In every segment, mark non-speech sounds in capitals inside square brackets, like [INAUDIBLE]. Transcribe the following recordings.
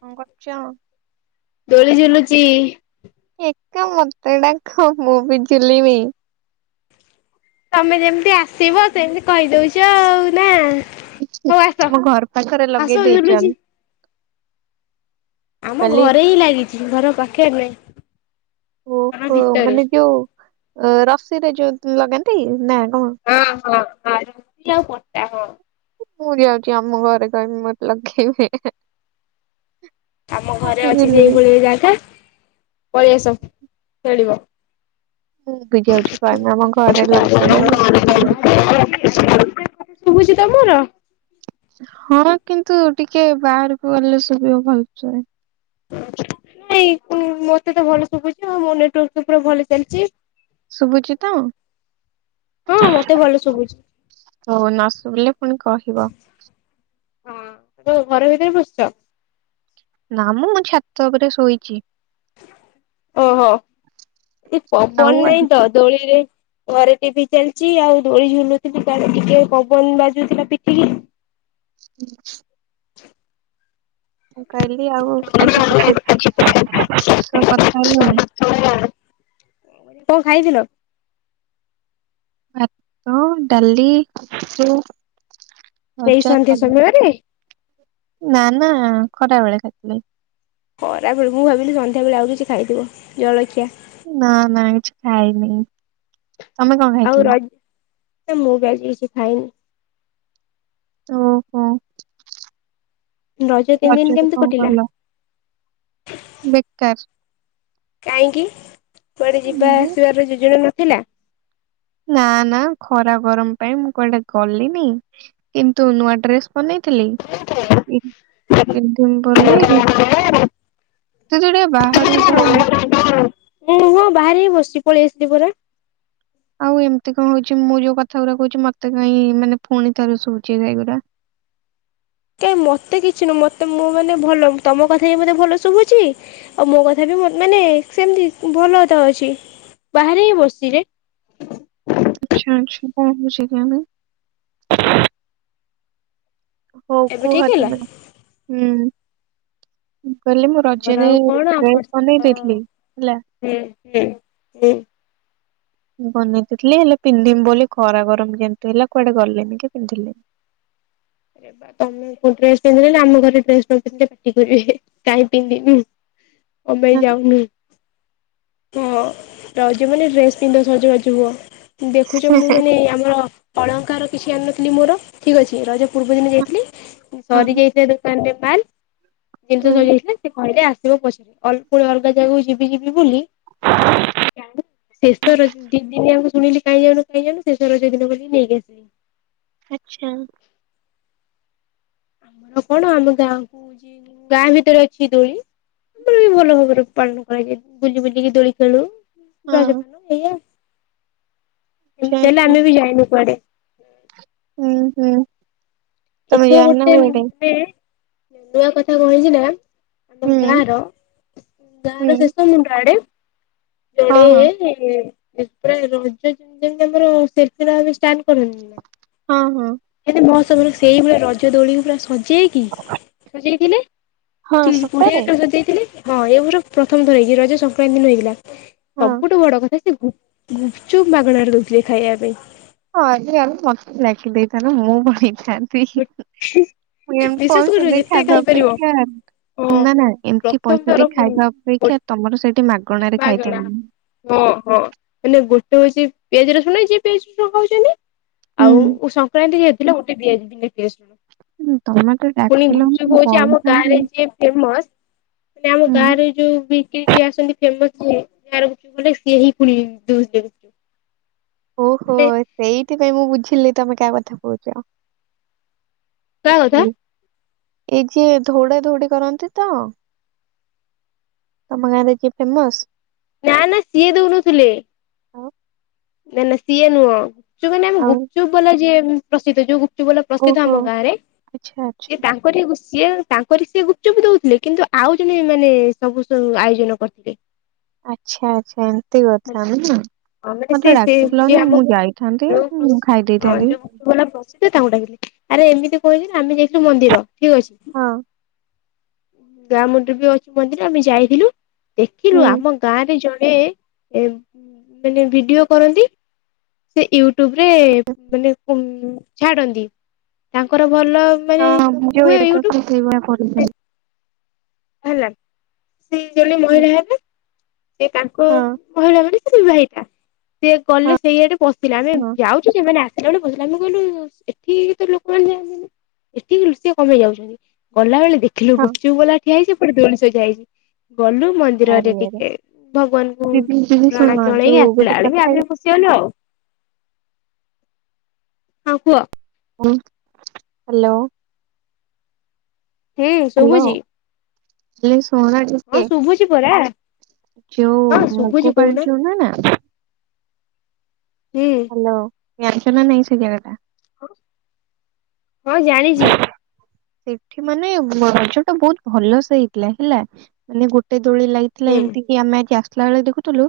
କଣ କରୁଛ ଜି ମତେ ଡାଖ ମୁଁ ଝୁଲିମି ତମେ ଯେମିତି ଆସିବ ସେମିତି କହିଦଉଛ ଆଉ ନା ହଉ ଆସ। ମୋ ଘର ପାଖରେ ଆସ ଲଗେଇ ଦେଇଛନ୍ ଝୁଲୁଚି। ଆମ ଘରେ ହିଁ ଲାଗିଛି ଘର ପାଖରେ ନାଇ ତା ପୁଅକୁ ଭିତରେ ମାନେ ଯୋଉ ଅ, ରସିରେ ଯୋଉ ଲଗାନ୍ତି ନା କଣ ହଁ ହଁ ଆ ର ପଟା ହ ମୁଁ ଯାଉଛି ଆମ ଘରେ କହିବି ମତେ ଲଖେଇବେ ଆମ ଘରେ ଅଛି ସେଇଭଳି ଜାଗା ପଳେଇ ଆସ ଖେଳିବ ମୁଁ ବି ଯାଉଚି କହିବି ଆମ ଘରେ ଲଗେଇବେ ମୁଁ ଶୁଭୁଛି ତମର? ହଁ କିନ୍ତୁ ଟିକେ ବାହାରକୁ ଗଲେ ସବେ ଭଲସେ। ନାଇଁ ମତେ ତ ଭଲ ଶୁଭୁଛି ମୋ ନେଟାର୍କ ପୁରା ଭଲ ଚାଲିଛି। ଶୁଭୁଛି ତ ହଉ ହଁ ମତେ ଭଲ ଶୁଭୁଛି ନ ଶୁଭିଲେ ପୁଣି କହିବ, ହଁ ଘର ଭିତରେ ବସିଛ? ନା ମୁଁ ମୋ ଛାତ ଉପରେ ଶୋଇଛି। ଓହୋ ଏ ପବନ ଆଉ ଆଜି ନାଇଁ ଦୋଳିରେ ଘରେ ଟିଭି ଚାଲିଛି ଆଉ ଦୋଳି ଝୁଲୁଥିଲି ତା ଟିକେ ପବନ ବାଜୁଥିଲା ପିଠିକି। [UNINTELLIGIBLE] ମୁଁ କହିଲି ଆଉ ଆଜି କେତେ ସବୁ କଥା ହେଲାଣି? କଣ ଖାଇଥିଲ? ଭତ, ଡାଲି, ତୁ? ଏଇ ସନ୍ଧ୍ୟା ସମୟରେ? ନା ନା ଖରା ବେଳେ ଖାଇଥିଲି। ଖରାବେଳ ମୁଁ ଖାଇଥିଲି ସନ୍ଧ୍ୟା ବେଳେ ଆଉ କିଛି ଖାଇଥିବ ଜଳଖିଆ। ନା ନା କିଛି ଖାଇ ନାଇଁ। ତମେ କଣ ଆଉ ଖାଇଥିଲ? ରଜ ନା ମୁଁ ବି ଆଜି କିଛି ଖାଇନି। ଓହୋ। ରଜ ତିନି ଦିନି ରଜରେ କେମିତି କଣ କଟିଲା? କଲ ବେକାର। କାହିଁକି? କୁଆଡେ ଯିବା ମୁଁ ଆସିବାର ଯୋଜନା ନ ଥିଲା। ନା ନା ଖରା ଗରମ ପାଇଁ ମୁଁ କୁଆଡେ ଗଲିନି କିନ୍ତୁ ନୂଆ ଡ୍ରେସ ବନେଇଥିଲି ପି ପିନ୍ଧିବି ବୋଲି [UNINTELLIGIBLE] ବାହାରାରୁକୁ ଯାଅ ଉଁ ହୁଁ ବାହାରିକି ବସିଛି ପଳେଇ ଆସିଲି ପରା। ଆଉ ଏମିତି କଣ ହଉଛି ମୁଁ ଯୋଉ କଥା ଗୁଡା କହୁଛି ମତେ କହିଁ ମାନେ ପୁଣି ଥରେ ଶୁବୁଛି ଏଗୁଡା। କାଇଁ ମୋତେ କିଛି ନୁହଁ ମତେ ମୁଁ ମାନେ ଭଲ ତମ କଥା ହି ମତେ ଭଲ ଶୁଭୁଛି ଆଉ ମୋ କଥା ବି ମାନେ ସେମିତି ଭଲ ତ ଅଛି ବାହାରେ ହିଁ ବସିଚି ରେ। ଆଚ୍ଛା ଆଚ୍ଛା କଣ ହଉଛି କେଜାଣି। ହଉ ଏବେ କୁହ ଠିକ ତୁ ହେଲା। ମ ହୁଁ ମୁଁ କହିଲି ମୁଁ ଆମର ରଜରେ ଆଉ କଣ ଡ୍ରେସ୍ ଆମରତ ବନେଇ ଦେଇଥିଲି ହେଲା [UNINTELLIGIBLE] ବନେଇ ଦେଇଥିଲି ହେଲେ ପିନ୍ଧିବି ବୋଲି ଖରା ଗରମ ଯେମତି ହେଲା କୁଆଡେ ଗଲେନି କି ପିନ୍ଧିଲିନି। ବା ତମେ କୋଉ ଡ୍ରେସ ପିନ୍ଧିଲ ଆମ ଘରେ ଡ୍ରେସ ନ ପିନ୍ଧିଲ ପାଟି କରିବେ କାହିଁ ପିନ୍ଧିନୁ। କ ପାଇ ହଁ ଯାଉନୁ। ହଁ ରଜମାନେ ଡ୍ରେସ ପିନ୍ଧ ସଜବାଜ ହୁଅ। ଦେଖୁଛ ମୁଁ ମାନେ ଆମର ଅଳଙ୍କାର କିଛି ଆଣିନଥିଲି ମୋର ଠିକ ଅଛି ରଜ। ପୂର୍ବ ଦିନ ଆଚ୍ଛା। ଯାଇଥିଲି। ସରି ଯାଇଥିଲେ ଦୋକାନରେ ମାଲ। ଜିନିଷ ହଁ ସଜେଇଥିଲେ ସେ କହିଲେ ଆସ। ପଛିଲି ପୁଣି ଅଲଗା ଜାଗାକୁ ଯିବି ଯିବି ବୋଲି ଶେଷ ରଜ ଦି ଦିନିଆଙ୍କ ଶୁଣିଲି କାଇଁ ଯାଉନ କାଇଁ ଯାଉନ ଶେଷ ରଜ ଦିନ ଗଲି ନେଇକି ଆସିଲି। ଆଚ୍ଛା। ଆଉ କଣ ଆମଗାଁକୁ ଗାଁ ଭିତରେ ଅଛି ଦୋଳି ବହୁତି ଭଲ ଭାବରେ ପାଳନ କରାଯାଏ ବୁଲି ବୁଲିକି ଦୋଳି ଖେଳୁ। ରଜପାନ ଏଇଆ। ଆଚ୍ଛା ଆମେ ବି ଯାଇନୁ କୁଆଡେ। ହୁଁ ହୁଁ ହୁଁ। ତମେ ଏଥର ଯାଇନ ଗୋଟେ କୁଆଡେ ମାନେ। ନୂଆ କଥା କହିଛି ନା। ଆମ ହୁଁ ଗାଁ ର ଗାଁ ହୁଁ ର ଶେଷ ମୁଣ୍ଡ ଆଡେ। ହଁ ଜଣେ। ହଁ ଏପା ରଜତି ଯେମିତି ଆମର ଭା [INAUDIBLE] ହଁ ହଁ ସବ [INAUDIBLE] ସେଇଭଳିଆ ରଜ ଦୋଳି ପୁରା ସଜ। କିଥିଲେ [INAUDIBLE] ହଁ ଚିଜ ସତରେ ବଢିଆସେ ଦେଇଦେଲି। ହଁ ଏଭର ପ୍ରଥମ ଥର ହେଇକି ରଜ ସଂକ୍ରାନ୍ତି ଦିନ ହେଇକି। ହଁ ସବୁଠୁ ବଡ କଥା। ଗୁପଚୁପ ମାଗଣାରେ ଦଉଥିଲେ ଖାଇବା ପାଇଁ। ହଁ ଏଇ ଗଲା ମତେ ଲେଖି ଦେଇଥାାନ ମୁଁ ଭଣି [INAUDIBLE] ବିଶେଷ ଏମତି ପଇସା କରି ଦେଇ ଯେତେ ଖାଇବା ଖାଇପାରିବ ଅପେକ୍ଷା ହଁ ନା ନା ଏମିତି ପ୍ରଥମ ପଇସା ଦେଇ ଖାଇବା ଅପେକ୍ଷା ତମର ସେଇଠି ମାଗ। ବାଗଡ଼ ହଁ ହଁ। ଗୋଟେ ହଉଛି ପିଆଜ ରସୁଣ ହେଇଚି ପିଆଜ ରସୁଣ ଖାଉଛନ୍ତି। ହୁଁ। ଆଉ ସଂକ୍ରାନ୍ତି ଯେହେତୁ। ଗୋଟେ ଦିଆଯିବ। ହୁଁ, ତମେ ତ ପୁଣି ଡାକିଲ ଗୁପ୍ ଚୁପ୍ ମୁଁ ହଉଚି ଆମ ପଳେଇଥାନ୍ତି ଗାଁର ଫେମସ । ମାନେ ଆମ ଗାଁ ହୁଁ ରରେ ଯୋଉ ବିକ୍ରି ଯିଏ ଆସନ୍ତି। ହାରକୁାନ ସିଏ ହିଁ ପୁଣି ଦଉ [INAUDIBLE] ଓହୋ ସେଇଥିପାଇଁ ମୁଁ ବୁଝିି ଥିଲି ତମେ କାହା କଥା କହୁଛ। କା କଥା। ବୁଝିଲି ଏଇ ଯିଏ ଧଉଡା ଧୌଡି କରନ୍ତି ତ ତମ ଗାଁରେ ଯିଏ ଫେମସ। ନା ନା ସିଏ ଦଉନଥିଲେ। ଆଉ ନା ନା ସିଏ ନୁହ। ଗୁପଚୁ ମାନେ ଆମ ଆଉ ଗୁପଚୁପ ବାଲା ଯିଏ। ପ୍ରସିଦ୍ଧ ଯଉ ଗୁ ଚୁପ ବାଲା ପ୍ରସିଦ୍ଧ ଓହୋ ଆମ ଗାଁରେ ଆଚ୍ଛା ଆଚ୍ଛା ସିଏ ତାଙ୍କରି ଗୁ ସିଏ ତାଙ୍କରି ସିଏ ଗୁପଚୁପ ଦଉଥିଲେ କିନ୍ତୁ ଆଉ ଜଣେ ମାନେ ସବୁୁ ଆୟୋଜନ କରିଥିଲେ। ଆଚ୍ଛା ଆଚ୍ଛା ଏମତି କଥା ହେଲା ନା। ମାନେ ସେ ସେ ଯିଏ ଡାକିଲନି ଆମ ମୁଁ ଯାଇଥାନ୍ତି ଯୋଉ ଯୋଉ ମୁଁ ପ୍ରସି ଖାଇ ହଁ ଦେଇଥାନ୍ତି ଯୋଉ ଗୁପଚୁପ ବାଲା ପ୍ରସିଦ୍ଧ ତାଙ୍କୁ ଡାକିଥିଲେ। ଆରେ ଏମିତି ଙ୍କ ହେଇଚି ନା ଆମେ ଯାଇଥିଲୁ ମନ୍ଦିର। ଠିକ୍ ଅଛି। ହଁ ଗାଁ ମୁଣ୍ଡରେ ବି ଅଛି ମନ୍ଦିର ଆମେ ଯାଇଥିଲୁ। ଦେଖିଲୁ ହୁଁ ଆମ ଗାଁ ରେ ଏ ମାନେ ଭିଡିଓ। କରନ୍ତି ସେ ୟୁଟ୍ୟୁବ ରେ ମାନେ ଉମ ଛାଡନ୍ତି ତାଙ୍କର ଭଲ ମାନେ ହଁ ମୁଁ ଯୋଉ ହୁଏ ଏଇଟା ତ ୟୁଟ୍ୟୁବ ସେଇଭଳିଆ କରୁଛନ୍ତି ସେ ହେଲା। ସେ ଜଣେ ହୁଁ ମହିଳା ହେବେ। ସେ ତାଙ୍କ ହଁ ମହିଳା ମାନେ ସେ ବିବାହି ତା। ସିଏ ଗଲେ ହଁ ସେଇଆଡେ ବସିଲା ଆମେ ହଁ ଯାଉଛୁ ସେମାନେ ଆସିଲା ବେଳୁକୁ [UNINTELLIGIBLE] ଗଲୁ ଏଠି ତ ଲୋକମାନେ ଯାଆନ୍ତିନି ଏଠି ଲୁସିଆ ଙ୍କ ପାଇଁ ଯାଉଛନ୍ତି ଗଲାବେଳେ ଦେଖିଲୁ ହଁ ଗୁପଚୁପ ବାଲା ଠିଆ ହେଇଚି ଏପଟେ [UNINTELLIGIBLE] ଯାଇଚି। ଗଲୁ ମନ୍ଦିରରେ ଆରେ ଆରେ ଟିକେ ଭଗବାନଙ୍କୁ ଦିଦି ଦିଦି ଶୁଣ ପ୍ରଣାମ ହଁ ଜଣେଇକି ଯୋଉ ଗୋଟେ ଆସିଲା ବେଳକୁ କଥା ଆମେ ଖୁସି ହେଲୁ ଆଉ। ହଁ କୁହ। ହାଲୋ। ହୁଁ ଶୁଭୁଚି। [UNINTELLIGIBLE] ହଁ ଶୁଭୁଛି ପରା। ଯଉ ହଁ ଶୁଭୁଛି ମୁଗ କହୁନା [UNINTELLIGIBLE] ହୁଁ ହାଲୋ। ଜାଣିଚ ନା ନାଇଁ ସେ ଜାଗାଟା? ହଁ। ହଁ ଜାଣିଚି। ସେଠି ମାନେ ରଜ ଟା ବହୁତ ଭଲସେ ହେଇଥିଲା ହେଲା ମାନେ ଗୋଟେ ଦୋଳି ଲାଗିଥିଲା ହୁଁ ଏମତିି କି ଆମେ ଥିଲା ବେଳେ ଦେଖୁଥୁଲୁ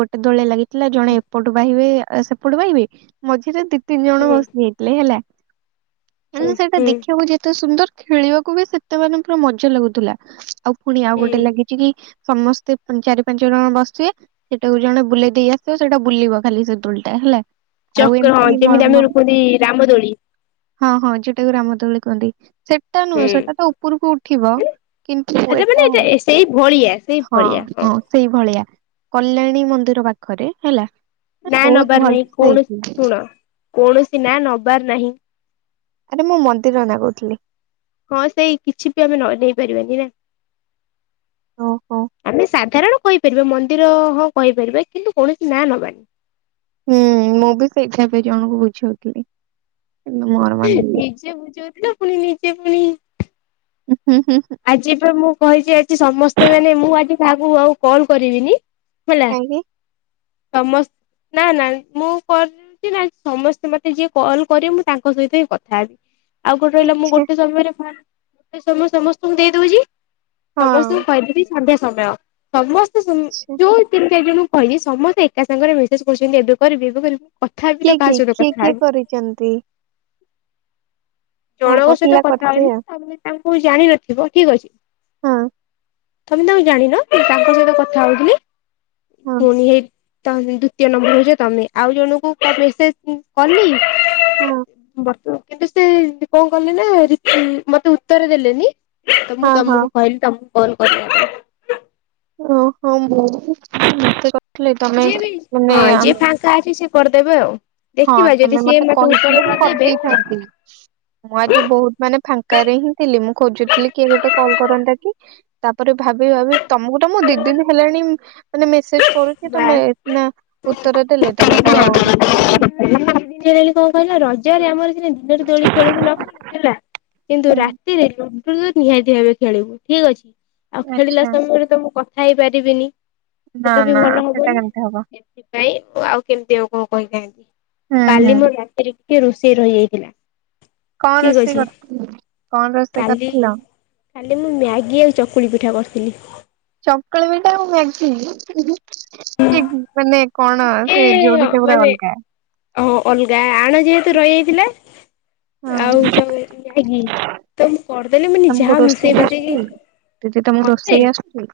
ଗୋଟେ ଦୋଳି ଲାଗି ଥିଲା ଜଣେ ଏପଟୁ ବାହିବେ ସେପଟେ ବାହିବେ ମଝିରେ ଦି ତିନି ଜଣ ହୁଁ ବସି ଯାଇଥିଲେ ହେଲା। ହୁଁ ହେଲେ ସେଇଟା ହୁଁ ଦେଖିବାକୁ ଯେ ସୁନ୍ଦର ଖେଳିବାକୁ ବି ସେତେ ମାନେ ପୁରା ମଜା ଲାଗୁଥିଲା। ଆଉ ପୁଣି ଆଉ ହୁଁ ଗୋଟେ ଲାଗିଚି କି ସମସ୍ତେ ଚାରି ପାଞ୍ଚ ଜଣ ବସିବେ ସେଟାକୁ ଜଣେ ବୁଲେଇ ଦେଇ ଆସିବ ସେଇଟା ବୁଲିବ ଖାଲି ସେ ଦୋଳିଟା ହେଲା। ଆଉ ଚକ୍ର ଏମିତି ଯେମିତି ନର୍ମ ଆମେ ରୁଖନ୍ତି ରାମଦୋଳି ହଁ ହଁ ଯୋଉଟା କୁ ରାମ ଦୋଳି କହନ୍ତି। ସେଟା ନୁହେଁ ହୁଁ ସେଟା ତ ଉପରକୁ ଉଠିବ କିନ୍ତୁ ମାନେ ଏଟା ହଁ ସେଇ ଭଳିଆ ସେଇ ଭଳିଆ ହଁ ସେଇଭଳିଆ। କଲ୍ୟାଣୀ ମନ୍ଦିର ପାଖରେ ହେଲା। ମାନେ ନାଁ ବହୁତ ନବାର ନାହିଁ ଭଲସେ ହେଇଥିଲା। କୌଣସି ଶୁଣ କୌଣସି ନାଁ ନବାର ନାହିଁ। ଆବେ ମୁଁ ମନ୍ଦିର ନନାଙ୍କୁ କହୁଥିଲି। ହଁ ସେଇ କିଛି ବି ଆମେ ନାଁ ନେଇ ପାରିବାକି ଓହୋ ନାହିଁ। ଆମେ ସାଧାରଣ କହିପାରିବେ ମନ୍ଦିର ହଁ କହିପାରିବେ କିନ୍ତୁ କୌଣସି ନାଁ ନବାନି। ହୁଁ ମୁଁ ବି ସେଇଟା ଏବେ ଜଣଙ୍କୁ ବୁଝୋଉଥିଲି। ନିଜେ ବୁଝଉଥିଲା ପୁଣି ନିଜେ ସିଏ ପୁଣି ହୁଁ। ହୁଁ ଆଜି ପା ମୁଁ କହିଚି ଆଜି ସମସ୍ତେ ମାନେ ମୁଁ ଆଜି କାହାକୁ ଆଉ କଲ କରିବିନି। ହେଲା ଚାଙ୍ଗି ସମସ୍ତ ନା ନା ମୁଁ କରିଚି ନା ନାଇଁ ସମସ୍ତେ ମତେ ଯିଏ କଲ କରିବେ ମୁଁ ତାଙ୍କ ସହିତ ହିଁ କଥା ହେବି। ଆଉ ଗୋଟେ ରହିଲା ମୁଁ ଆଚ୍ଛା ଗୋଟେ ସମୟରେ ମେ ସମ ସମସ୍ତ ତମ ଦେଇ ଦଉଚି ହଁ ସମସ୍ତଙ୍କୁ କହିଦେବି। [UNINTELLIGIBLE] ସମୟ ସମସ୍ତେ ଆଚ୍ଛା ଯୋଉ ତିନି ଚାରି ଜଣ କହିନି ସମସ୍ତେ ଏକା ସାଙ୍ଗରେ ମେସେଜ୍ କରୁଛନ୍ତି, ଏବେ କରିବେ ଏବେ କରିବୁ। କିଏ କି କିଏ କିଏ କରିଛନ୍ତି? ଓହୋ ଜଣଙ୍କ ସହିତ ପିଲା କଥା ହେଲି କରିଥିବେ ତାପରେ ହଉ ଜାଣିନଥିବ ଠିକ ଅଛି। ହଁ। ତମେ ତାଙ୍କୁ ଜାଣିନ କି ତାଙ୍କ ସହିତ କଥା ହଉଥିଲି। ହଁ ପୁଣି ହେ ତ ଦ୍ଵିତୀୟ ନମ୍ବର ହଉଛ ତମେ ଆଉ ଜଣଙ୍କୁ ମେସେଜ କଲି। ହଁ। କିନ୍ତୁ ସେ କଣ କଲେ ଯେ ରୀତି ମତେ ଉତ୍ତର ଦେଲେନି? ତ ମୁଁ ହଁ ହଁ। ତମକୁ କହିଲି ତମକୁ। କଲ୍ କର। ଓ ହଁ ମୁଁ କହିଥିଲେ ତମେ ଯଏ ବି ମାନେ ହଁ ଆମ୍ ଯିଏ ଫାଙ୍କା ଅଛି ସେ କରି ଦେବେ ଆଉ। ହଁ ଦେଖିବା ଯଦି ତମେ ସିଏ ମତେ ଉତ୍ତର କହିଥିଲେ ମୁଁ ନଦେବେ କରିଦେଇଥାନ୍ତି, ମୁଁ ଆଜି ବହୁତ ମାନେ ଫାଙ୍କାରେ ହିଁ ଥିଲି ମୁଁ ଖୋଜୁଥିଲି କିଏ ଗୋଟେ କଲ କରନ୍ତା କି ତାପରେ ଭାବି ଭାବି ତମକୁ ମୁଁ ଦି ଦିନ ହେଲାଣି ମାନ ମେସେଜ କରୁଛି ତମେ ବାସ୍ ସିନା ଉତ୍ତର ଦେଲେ? ତମେ ତ କଣ କହିଲ ରଜରେ ହୁଁ ଆମର ତ ଦିନରେ ଦୋଳି ଖେଳୁକି ନଖେଳୁ ହେଲା କିନ୍ତୁ ରାତିରେ ନିହାତି ଭବେ ଖେଳିବୁ ଠିକ ଅଛି। ଆଉ ଖେଳିଲା ଆଚ୍ଛା ସମୟରେ ତମ ଖାଇପାରିବିନି। ନା ସେ ତ ବି ନା ଭଲ ସେଟା ହବନି ନା କେମିତି ହବ ସେଥିପାଇଁ ଆଉ। [UNINTELLIGIBLE] ହୁଁ କାଲି ହୁଁ ମୁଁ ରାତିରେ ଟିକେ ରୋଷେଇ ରହିଯାଇଥିଲା। କଣ ଠିକ୍ ରୋଷେଇ ଅଛି କରିଥିଲି କଣ ରୋଷେଇ କରିଥିଲ । ତାାଲେ ମୁଁ ମ୍ୟାଗି ଆଉ ଚକୁଳି ପିଠା କରିଥିଲି। ଚକୁଳି ପିଠା ଆଉ ମ୍ୟାଗି। ସେ ମାନେ କଣ ଏ ସେ ଯୋଡି ତମର ମାନେ ଅଲଗା। ରହିଯାଇଥିଲେ। ହଁ ଆଉ ଜଉ [UNINTELLIGIBLE] କରିଦେଲେ ମାନ ତମକୁ ଯାହା ରୋଷେଇ ମିଶେଇ ମାସେଇକି ଆସୁଛି? ଦିଦି ତମକୁ ମତେ ରୋଷେଇ ଆସୁଛି?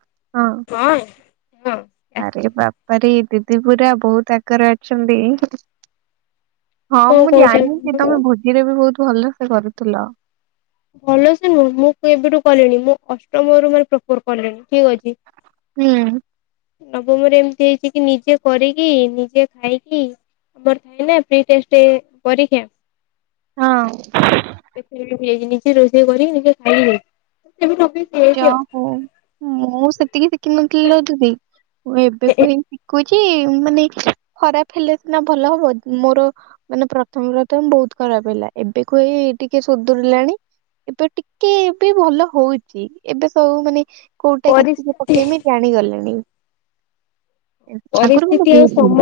ହଁ ହଁ। ଆସ୍ ଇରେ ବାପ ପରେ ଦିଦି ପୁରା ବହୁତ ଆଗରେ ଅଛନ୍ତି ହଁ ମୁଁ କହୁଛ ଜାଣିଛି ମୁଁ ତମେ ଭୋଜିରେ ବି ବହୁତ ଭଲ ସେେ କରୁଥିଲ ଭଲ ସେ ନୁହଁ ମୁଁ କେବେଠୁ କଲିଣି ମୁଁ ଅଷ୍ଟମରୁ ମେ ପ୍ରପର ପ ଠିକ ଅଛି ହୁଁ ନବମରେ ଏମିତି ହେଇଛି କି ନିଜେ କରିକି ନିଜେ ଖାଇକି ଆମର ଥାଏ ନା ପ୍ରି ଟେଷ୍ଟ ପରୀକ୍ଷା ହଁ ପଜିନି ରୋଷେଇ କରି ନିଜେ ଖାଇଲେ ଯା ହଉ ମୁଁ ସେତିକି ଶିଖିନଥିଲିଲ ଦିଦି ମୁଁ ଏବେ ଏ କ ଏ ହେଇ କୁ ଯେ ମାନେ ଖରାପ ହେଲେ ସିନା ଭଲ ହବ ମୋର ମାନେ ପ୍ରଥମେ ପ୍ରଥମେ ବହୁତ ଖରାପ ହେଲା ଏବେକୁ ହେଇ ଟିକେ ସୁଧୁରିଲାଣି ଏବେ ଟିକେ ବି ଭଲ ହଉ ଠି ଏବେ ସବୁ ମାନେ କୋଉଟା କେତିେ ପରିସ୍ଥିତି ପକେଇମି ଜାଣିଗଲେଣି ପରିସ୍ଥିତି ଆଉ ବହୁତ ହୁଏ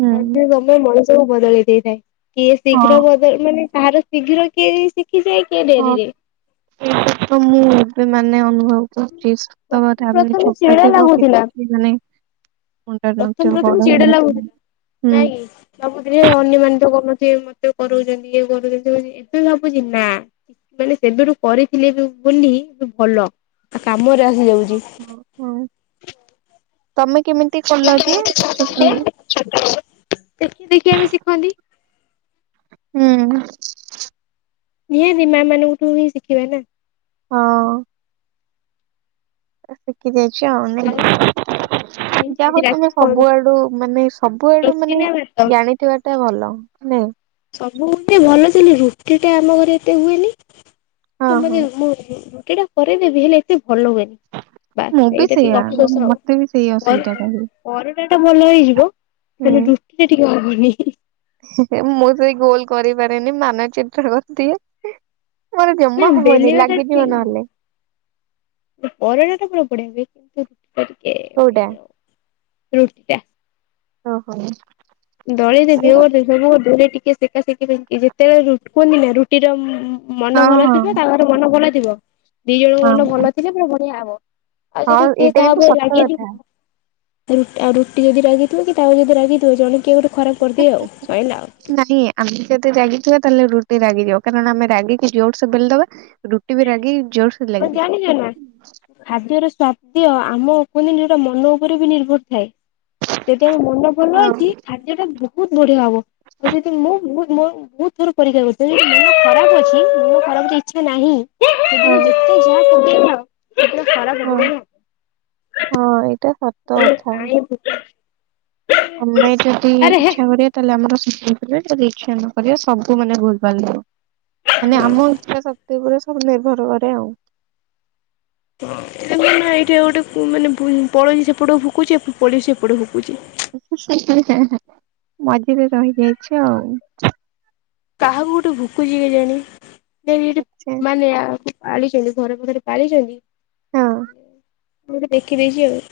ହୁଁ। ସମୟ ମଣିଷ ସବୁ ବଦଳେଇ ଦେଇଥାଏ କିଏ ଶୀଘ୍ର ହଁ। ବଦଳ ମାନେ ତାହାର ଶୀଘ୍ର କିଏ ଶିଖିଯାଏ କିଏ ହଁ ଡେରିରେ। ଏ ତ ମୁଁ ଏବେ ମାନେ ଅନ ସତ ପ୍ରଥମେ କଥା ମାନ ପ୍ରଥମେ ଛୋଟ ଚିଡା ଥିବ ଲାଗୁଥିଲା କିଛି ମାନେ ମୁଣ୍ଡରେ ପ୍ରଥମେ ନଥିବ ପ୍ରଥମେ ବଡ ଚିଡା ଲାଗୁଥିଲା ନାଇଁ କି? ଭାବୁଥିଲି ଅନ୍ୟମାନେ ତ ମତେ କରୁନଥିବେ କରାଉଛନ୍ତି ଇଏ କରୁଛନ୍ତି ଏବେ ଭାବୁଛି ନା ମାନେ ସେବେଠୁ କରିଥିଲେ ବି ବୋଲି ଭଲ କା ମୋର ରହିଯାଉଛି ଓହୋ ହୁଁ ତମେ କେମିତି କଲ ଯେ ଛୋଟ ବେଳୁ ଦେଖି ଦେଖି ଆମେ ଶିଖନ୍ତି ହୁଁ ନିହାତି ମା ମାନଙ୍କଠୁ ହିଁ ଶିଖିବା ନା। ହଁ ଆ କି [INAUDIBLE] ଯାହା ହଉ ଆଉ ଆଜି ତମେ ରାତିରେ କଣ ସବୁଆଡୁ ମାନେ ସବୁଆଡୁ ରୁଟି ମାନେ ନା ଭାତ ଜାଣିଥିବା ଟା ଭଲ ନାଇଁ ସବୁ ରୁଟି ଭଲ ଥିଲ ରୁଟି ଟା ଆମ ଘରେ ଏତେ ହୁଏନି। ହଁ ତୁମ ହଁ। ଦିନ [INAUDIBLE] ସେଟା କରେଇଦେବି ହେଲେ ଏତେ ଭଲ ହୁଏନି ମୁଁ ବାସ୍ ବି ଏଇଟା ଟିକେ ସେଇଆ ଅପସୋସ ଆଉ ମତେ ବି ସେଇ ଅସୁବିଧା ଟା ହୁଏ। ପରଟା ଟା ଭଲ ହେଇଯିବ। ହେଲେ ହୁଁ ରୁଟି ଟା ଟିକେ ଘୁନ [INAUDIBLE] ମୁଁ ସେ ଗୋଲ କରିପାରେନି ମାନଚିତ୍ର କରିଦିଏ। ମୋର ଜମା ନା ହବନି ବେଲିବା ଟା ଠ ଲାଗିଯିବ ନହେଲେ ପରଟା ଟା ପୁରା ବଢିଆ କରେ। କୋଉଟା [INAUDIBLE] [INAUDIBLE] ରୁଟି ଟା। ଓ ହୋ। ଦଳି ଦେବି ଇଏ କରିଦେବି ସବୁ କରିଦେବି ହେଲେ ଟି ସୋ ସେକି ଯେତେବେଳେ ରୁ କୁହନ୍ତିି ନା ରୁଟି ଟା ମୁଁ ମନ ହଁ ଭଲ ହଁ ଥିବ ତା ଘରେ ମନ ଭଲ ଥିବ ଦି ଜଣଙ୍କ ମନ ହଁ। ଭଲ ଥିଲେ ପୁରା ବଢିଆ ହବ। ଆଛା ହଁ ଯଦି କିଏ ଏଇଟା କାହା କିନ୍ତୁ ଉପରେ ସତ ରାଗି କଥା ଥିବା ଆଉ ରୁଟି ଯଦି ରାଗିଥିବ କି ତାକୁ ଯଦି ରାଗିଥିବେ ଜଣ କେଉଁଠୁ? ନାଇଁ ଆମେ ଯାଦି ଯାଗି ଥିବା ତାହେଲେ ରୁଟି ରାଗିଯିବ କାରଣ ଆମେ ରାଗିକି ଜୋର ସେ ବେଳି ଦବା ରୁଟି ବି ରାଗି ଜୋର ସେ ଆପଣ ଲାଗିବ। ଦିଅ ଆମ ଅପ ନିଟା ମନ ଉପରେ ବି ନିର୍ଭର ଥାଏ। ଯଦି ଆମ ମନ ଭଲ ହଁ ଅଛି ଖାଦ୍ୟ ଟା ବହୁତ ବଢିଆ ହବ। ଆଉ ସେ ମୁଁ ବ ବହୁତ ଥର ପରୀକ୍ଷା କରିଛି ମୁଁ ଖରାପ ଅଛି ମୁୋ ଖରାପ ଇଚ୍ଛା ନାହିଁ। ିନ ହଁ ଯେତେ ଯାହା [INAUDIBLE] [INAUDIBLE] ହଁ ହଁ ଏଇଟା [INAUDIBLE] ସତ କଥା ନାଇଁ ଆମେ ଯଦି ଆରେ ହେ ଇଚ୍ଛା କରିବା ତାହେଲେ ଆମର ଯଦି ଇଚ୍ଛା ନ କରିବା ସବୁ ମାନେ ଭୁଲ ଭାଲ ହବ। ମାନେ ଆମ ଇଛା ଶକ୍ତି ପରେ ସବୁ ନିର୍ଭର କରେ ଆଉ। [UNINTELLIGIBLE] ନା ଏଇଠି ଆଉ ଗୋଟେ କୁ-ମାନେ ଭୁ-ପଳୋଇଶୀ ସେପଟକୁ ଭୁକୁଚି ପଲେସୀ ଏପଟେ ଭୁକୁଚି । ହେଁ ହେଁ ମଝିରେ ରହିଯାଇଛ ଆଉ। କାହାକୁ ଗୋଟେ ଭୁକୁଚି କେଜାଣି? ଯାଇ ସେଇଟି ସେ ମ୍-ମାନେ ଆ ପାଳିଚନ୍ତି ଘର ପାଖରେ ପାଳିଚନ୍ତି। ହଁ। ହୁଁ । ମୁଁ ବି ଦେଖି ଦେଇଚି ଆଉ